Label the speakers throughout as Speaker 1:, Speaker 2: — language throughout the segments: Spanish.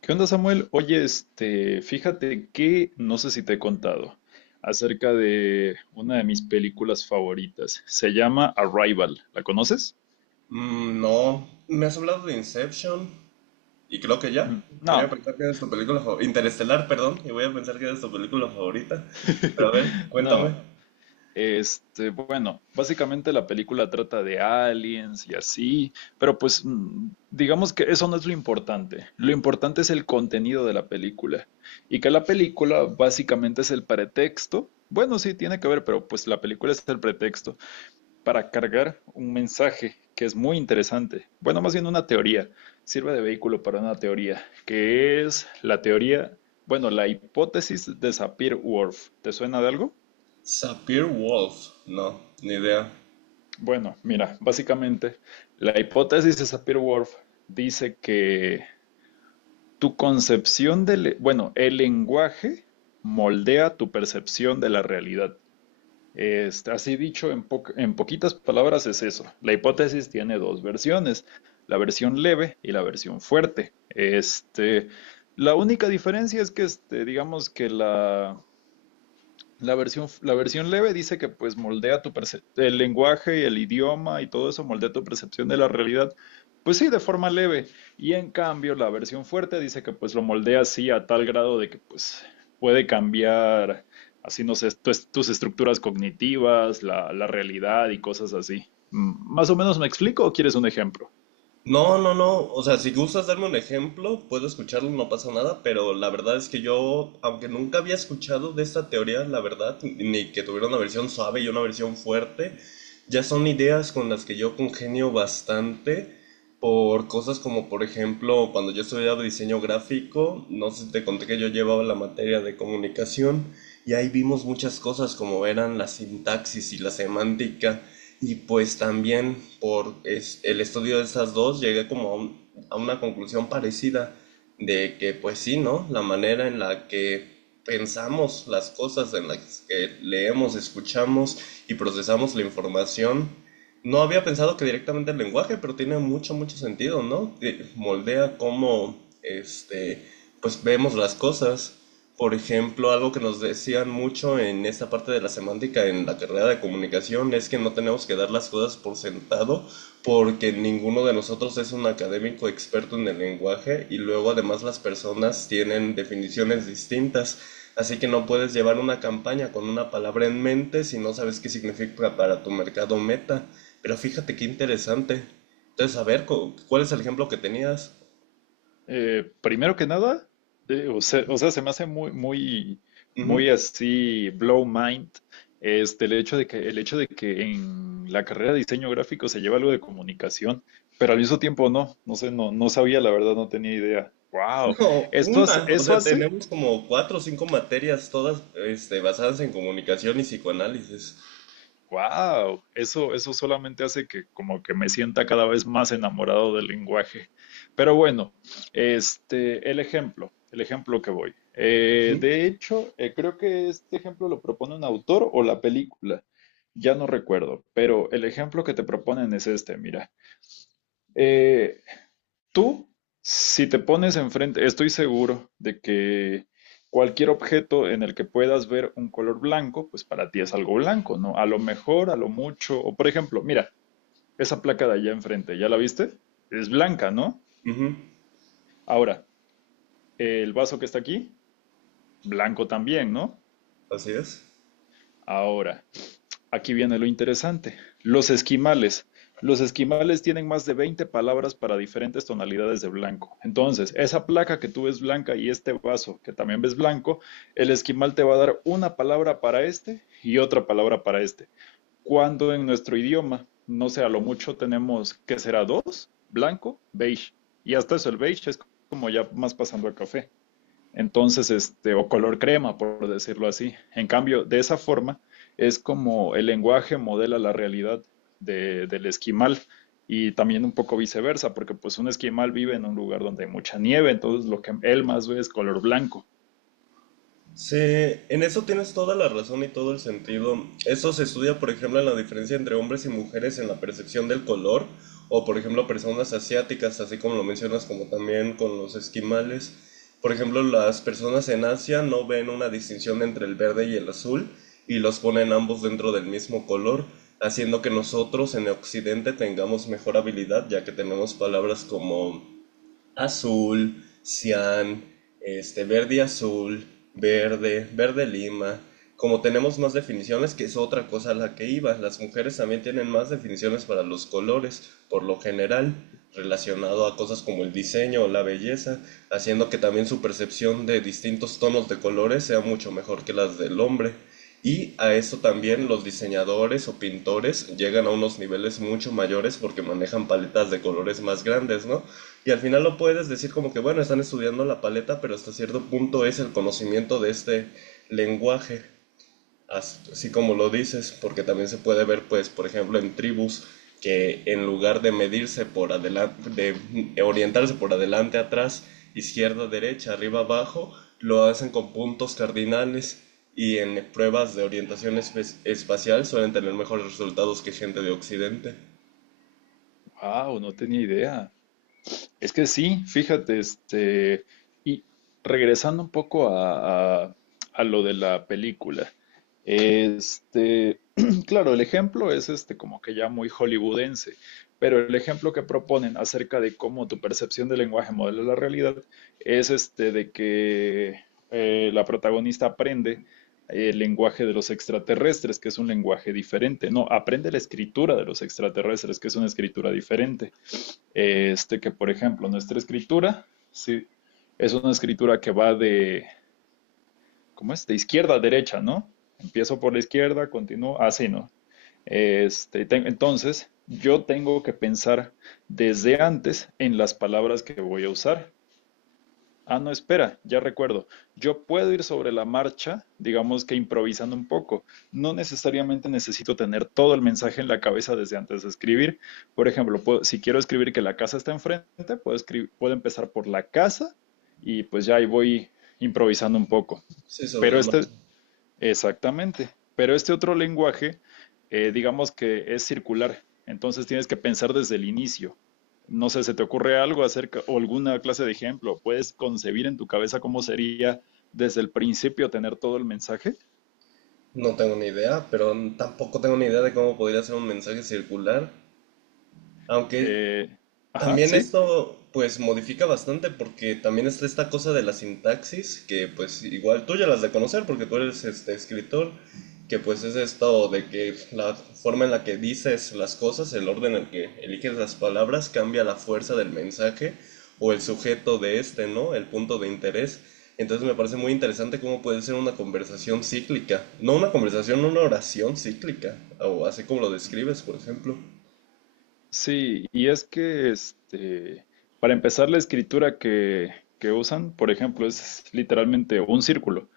Speaker 1: ¿Qué onda, Samuel? Oye, fíjate que no sé si te he contado acerca de una de mis películas favoritas. Se llama Arrival. ¿La conoces?
Speaker 2: Mm, no, me has hablado de Inception y creo que ya.
Speaker 1: Mm,
Speaker 2: Voy a
Speaker 1: no.
Speaker 2: pensar que es tu película favorita. Interestelar, perdón, y voy a pensar que es tu película favorita. Pero a ver, cuéntame.
Speaker 1: No. Bueno, básicamente la película trata de aliens y así, pero pues digamos que eso no es lo importante. Lo importante es el contenido de la película y que la película básicamente es el pretexto. Bueno, sí, tiene que ver, pero pues la película es el pretexto para cargar un mensaje que es muy interesante. Bueno, más bien una teoría. Sirve de vehículo para una teoría, que es la teoría, bueno, la hipótesis de Sapir-Whorf. ¿Te suena de algo?
Speaker 2: Sapir Wolf. No, ni idea.
Speaker 1: Bueno, mira, básicamente la hipótesis de Sapir-Whorf dice que tu concepción del, bueno, el lenguaje moldea tu percepción de la realidad. Así dicho, en poquitas palabras es eso. La hipótesis tiene dos versiones, la versión leve y la versión fuerte. La única diferencia es que, digamos que la versión leve dice que pues el lenguaje y el idioma y todo eso moldea tu percepción de la realidad. Pues sí, de forma leve. Y en cambio, la versión fuerte dice que pues lo moldea así a tal grado de que pues puede cambiar así, no sé, tus estructuras cognitivas, la realidad y cosas así. Mm, ¿más o menos me explico o quieres un ejemplo?
Speaker 2: No, no, no. O sea, si gustas darme un ejemplo, puedo escucharlo, no pasa nada, pero la verdad es que yo, aunque nunca había escuchado de esta teoría, la verdad, ni que tuviera una versión suave y una versión fuerte, ya son ideas con las que yo congenio bastante por cosas como, por ejemplo, cuando yo estudiaba diseño gráfico, no sé si te conté que yo llevaba la materia de comunicación y ahí vimos muchas cosas como eran la sintaxis y la semántica. Y pues también por el estudio de esas dos llegué como a, a una conclusión parecida de que pues sí, ¿no? La manera en la que pensamos las cosas, en las que leemos, escuchamos y procesamos la información. No había pensado que directamente el lenguaje, pero tiene mucho, mucho sentido, ¿no? Moldea cómo, este, pues vemos las cosas. Por ejemplo, algo que nos decían mucho en esta parte de la semántica en la carrera de comunicación es que no tenemos que dar las cosas por sentado porque ninguno de nosotros es un académico experto en el lenguaje y luego además las personas tienen definiciones distintas, así que no puedes llevar una campaña con una palabra en mente si no sabes qué significa para tu mercado meta. Pero fíjate qué interesante. Entonces, a ver, ¿cuál es el ejemplo que tenías?
Speaker 1: Primero que nada, o sea, se me hace muy, muy,
Speaker 2: Ujú.
Speaker 1: muy así, blow mind, el hecho de que, el hecho de que en la carrera de diseño gráfico se lleva algo de comunicación, pero al mismo tiempo no, no sé, no sabía, la verdad, no tenía idea. Wow,
Speaker 2: No,
Speaker 1: eso hace,
Speaker 2: una, o
Speaker 1: eso
Speaker 2: sea,
Speaker 1: hace
Speaker 2: tenemos como cuatro o cinco materias todas, basadas en comunicación y psicoanálisis.
Speaker 1: Wow, eso solamente hace que como que me sienta cada vez más enamorado del lenguaje. Pero bueno, el ejemplo que voy.
Speaker 2: Ujú,
Speaker 1: De hecho, creo que este ejemplo lo propone un autor o la película, ya no recuerdo, pero el ejemplo que te proponen es este, mira. Eh, Tú, si te pones enfrente, estoy seguro de que cualquier objeto en el que puedas ver un color blanco, pues para ti es algo blanco, ¿no? A lo mejor, a lo mucho, o por ejemplo, mira, esa placa de allá enfrente, ¿ya la viste? Es blanca, ¿no?
Speaker 2: ujú,
Speaker 1: Ahora, el vaso que está aquí, blanco también, ¿no?
Speaker 2: así es.
Speaker 1: Ahora, aquí viene lo interesante. Los esquimales. Los esquimales tienen más de 20 palabras para diferentes tonalidades de blanco. Entonces, esa placa que tú ves blanca y este vaso que también ves blanco, el esquimal te va a dar una palabra para este y otra palabra para este. Cuando en nuestro idioma, no sé, a lo mucho tenemos que será dos, blanco, beige. Y hasta eso el beige es como ya más pasando al café. Entonces, o color crema, por decirlo así. En cambio, de esa forma es como el lenguaje modela la realidad del esquimal y también un poco viceversa, porque pues un esquimal vive en un lugar donde hay mucha nieve, entonces lo que él más ve es color blanco.
Speaker 2: Sí, en eso tienes toda la razón y todo el sentido. Eso se estudia, por ejemplo, en la diferencia entre hombres y mujeres en la percepción del color, o por ejemplo, personas asiáticas, así como lo mencionas, como también con los esquimales. Por ejemplo, las personas en Asia no ven una distinción entre el verde y el azul y los ponen ambos dentro del mismo color, haciendo que nosotros en Occidente tengamos mejor habilidad, ya que tenemos palabras como azul, cian, verde y azul, verde, verde lima. Como tenemos más definiciones, que es otra cosa a la que iba, las mujeres también tienen más definiciones para los colores, por lo general, relacionado a cosas como el diseño o la belleza, haciendo que también su percepción de distintos tonos de colores sea mucho mejor que las del hombre. Y a eso también los diseñadores o pintores llegan a unos niveles mucho mayores porque manejan paletas de colores más grandes, ¿no? Y al final lo puedes decir como que, bueno, están estudiando la paleta, pero hasta cierto punto es el conocimiento de este lenguaje, así como lo dices, porque también se puede ver, pues, por ejemplo, en tribus que en lugar de medirse por adelante, de orientarse por adelante, atrás, izquierda, derecha, arriba, abajo, lo hacen con puntos cardinales y en pruebas de orientación espacial suelen tener mejores resultados que gente de Occidente.
Speaker 1: Wow, no tenía idea. Es que sí, fíjate, y regresando un poco a, a lo de la película, este, claro, el ejemplo es este como que ya muy hollywoodense, pero el ejemplo que proponen acerca de cómo tu percepción del lenguaje modela la realidad es este de que la protagonista aprende el lenguaje de los extraterrestres, que es un lenguaje diferente, no, aprende la escritura de los extraterrestres, que es una escritura diferente. Este que, por ejemplo, nuestra escritura, sí, es una escritura que va de, ¿cómo es? De izquierda a derecha, ¿no? Empiezo por la izquierda, continúo, así, ¿no? Entonces, yo tengo que pensar desde antes en las palabras que voy a usar. Ah, no, espera, ya recuerdo. Yo puedo ir sobre la marcha, digamos que improvisando un poco. No necesariamente necesito tener todo el mensaje en la cabeza desde antes de escribir. Por ejemplo, si quiero escribir que la casa está enfrente, puedo escribir, puedo empezar por la casa y pues ya ahí voy improvisando un poco.
Speaker 2: Sí, sobre
Speaker 1: Pero
Speaker 2: la marcha.
Speaker 1: exactamente. Pero este otro lenguaje, digamos que es circular. Entonces tienes que pensar desde el inicio. No sé, ¿se te ocurre algo acerca o alguna clase de ejemplo? ¿Puedes concebir en tu cabeza cómo sería desde el principio tener todo el mensaje?
Speaker 2: No tengo ni idea, pero tampoco tengo ni idea de cómo podría ser un mensaje circular. Aunque
Speaker 1: Eh, ajá,
Speaker 2: también
Speaker 1: sí.
Speaker 2: esto pues modifica bastante porque también está esta cosa de la sintaxis que pues igual tú ya las de conocer porque tú eres este escritor que pues es esto de que la forma en la que dices las cosas, el orden en el que eliges las palabras cambia la fuerza del mensaje o el sujeto de este, ¿no? El punto de interés. Entonces me parece muy interesante cómo puede ser una conversación cíclica, no una conversación, una oración cíclica, o así como lo describes, por ejemplo.
Speaker 1: Sí, y es que para empezar, la escritura que usan, por ejemplo, es literalmente un círculo.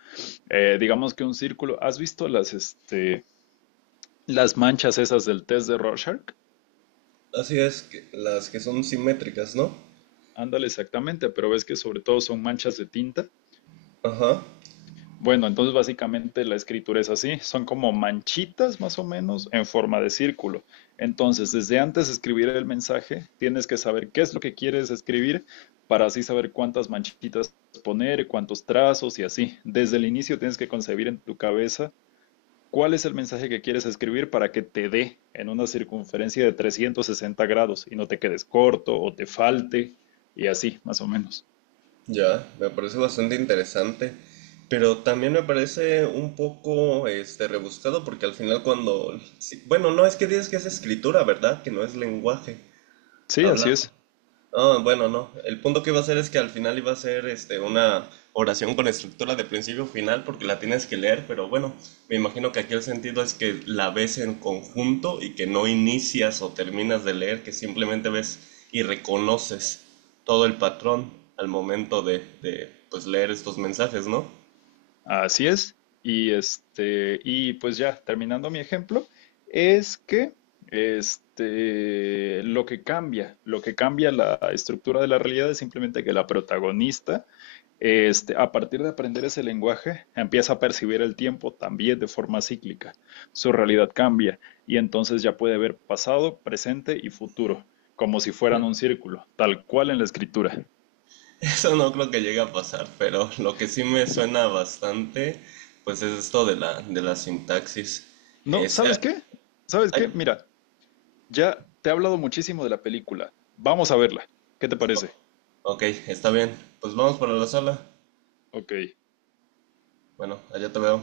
Speaker 1: Digamos que un círculo. ¿Has visto las, las manchas esas del test de Rorschach?
Speaker 2: Así es, las que son simétricas, ¿no?
Speaker 1: Ándale, exactamente, pero ves que sobre todo son manchas de tinta.
Speaker 2: Ajá,
Speaker 1: Bueno, entonces básicamente la escritura es así, son como manchitas más o menos en forma de círculo. Entonces, desde antes de escribir el mensaje, tienes que saber qué es lo que quieres escribir para así saber cuántas manchitas poner, cuántos trazos y así. Desde el inicio tienes que concebir en tu cabeza cuál es el mensaje que quieres escribir para que te dé en una circunferencia de 360 grados y no te quedes corto o te falte y así, más o menos.
Speaker 2: ya, me parece bastante interesante, pero también me parece un poco, rebuscado porque al final cuando, sí, bueno, no es que digas que es escritura, ¿verdad? Que no es lenguaje
Speaker 1: Sí, así
Speaker 2: hablado.
Speaker 1: es,
Speaker 2: Ah, bueno, no. El punto que iba a hacer es que al final iba a ser una oración con estructura de principio a final porque la tienes que leer, pero bueno, me imagino que aquí el sentido es que la ves en conjunto y que no inicias o terminas de leer, que simplemente ves y reconoces todo el patrón al momento de pues, leer estos mensajes, ¿no?
Speaker 1: así es. Y y pues ya, terminando mi ejemplo, es que lo que cambia la estructura de la realidad es simplemente que la protagonista, a partir de aprender ese lenguaje, empieza a percibir el tiempo también de forma cíclica. Su realidad cambia y entonces ya puede ver pasado, presente y futuro, como si fueran un círculo, tal cual en la escritura.
Speaker 2: Eso no creo que llegue a pasar, pero lo que sí me suena bastante, pues es esto de la sintaxis.
Speaker 1: No,
Speaker 2: Es,
Speaker 1: ¿sabes qué? ¿Sabes qué?
Speaker 2: hay,
Speaker 1: Mira, ya te he hablado muchísimo de la película. Vamos a verla. ¿Qué te parece?
Speaker 2: ok, está bien. Pues vamos para la sala.
Speaker 1: Ok.
Speaker 2: Bueno, allá te veo.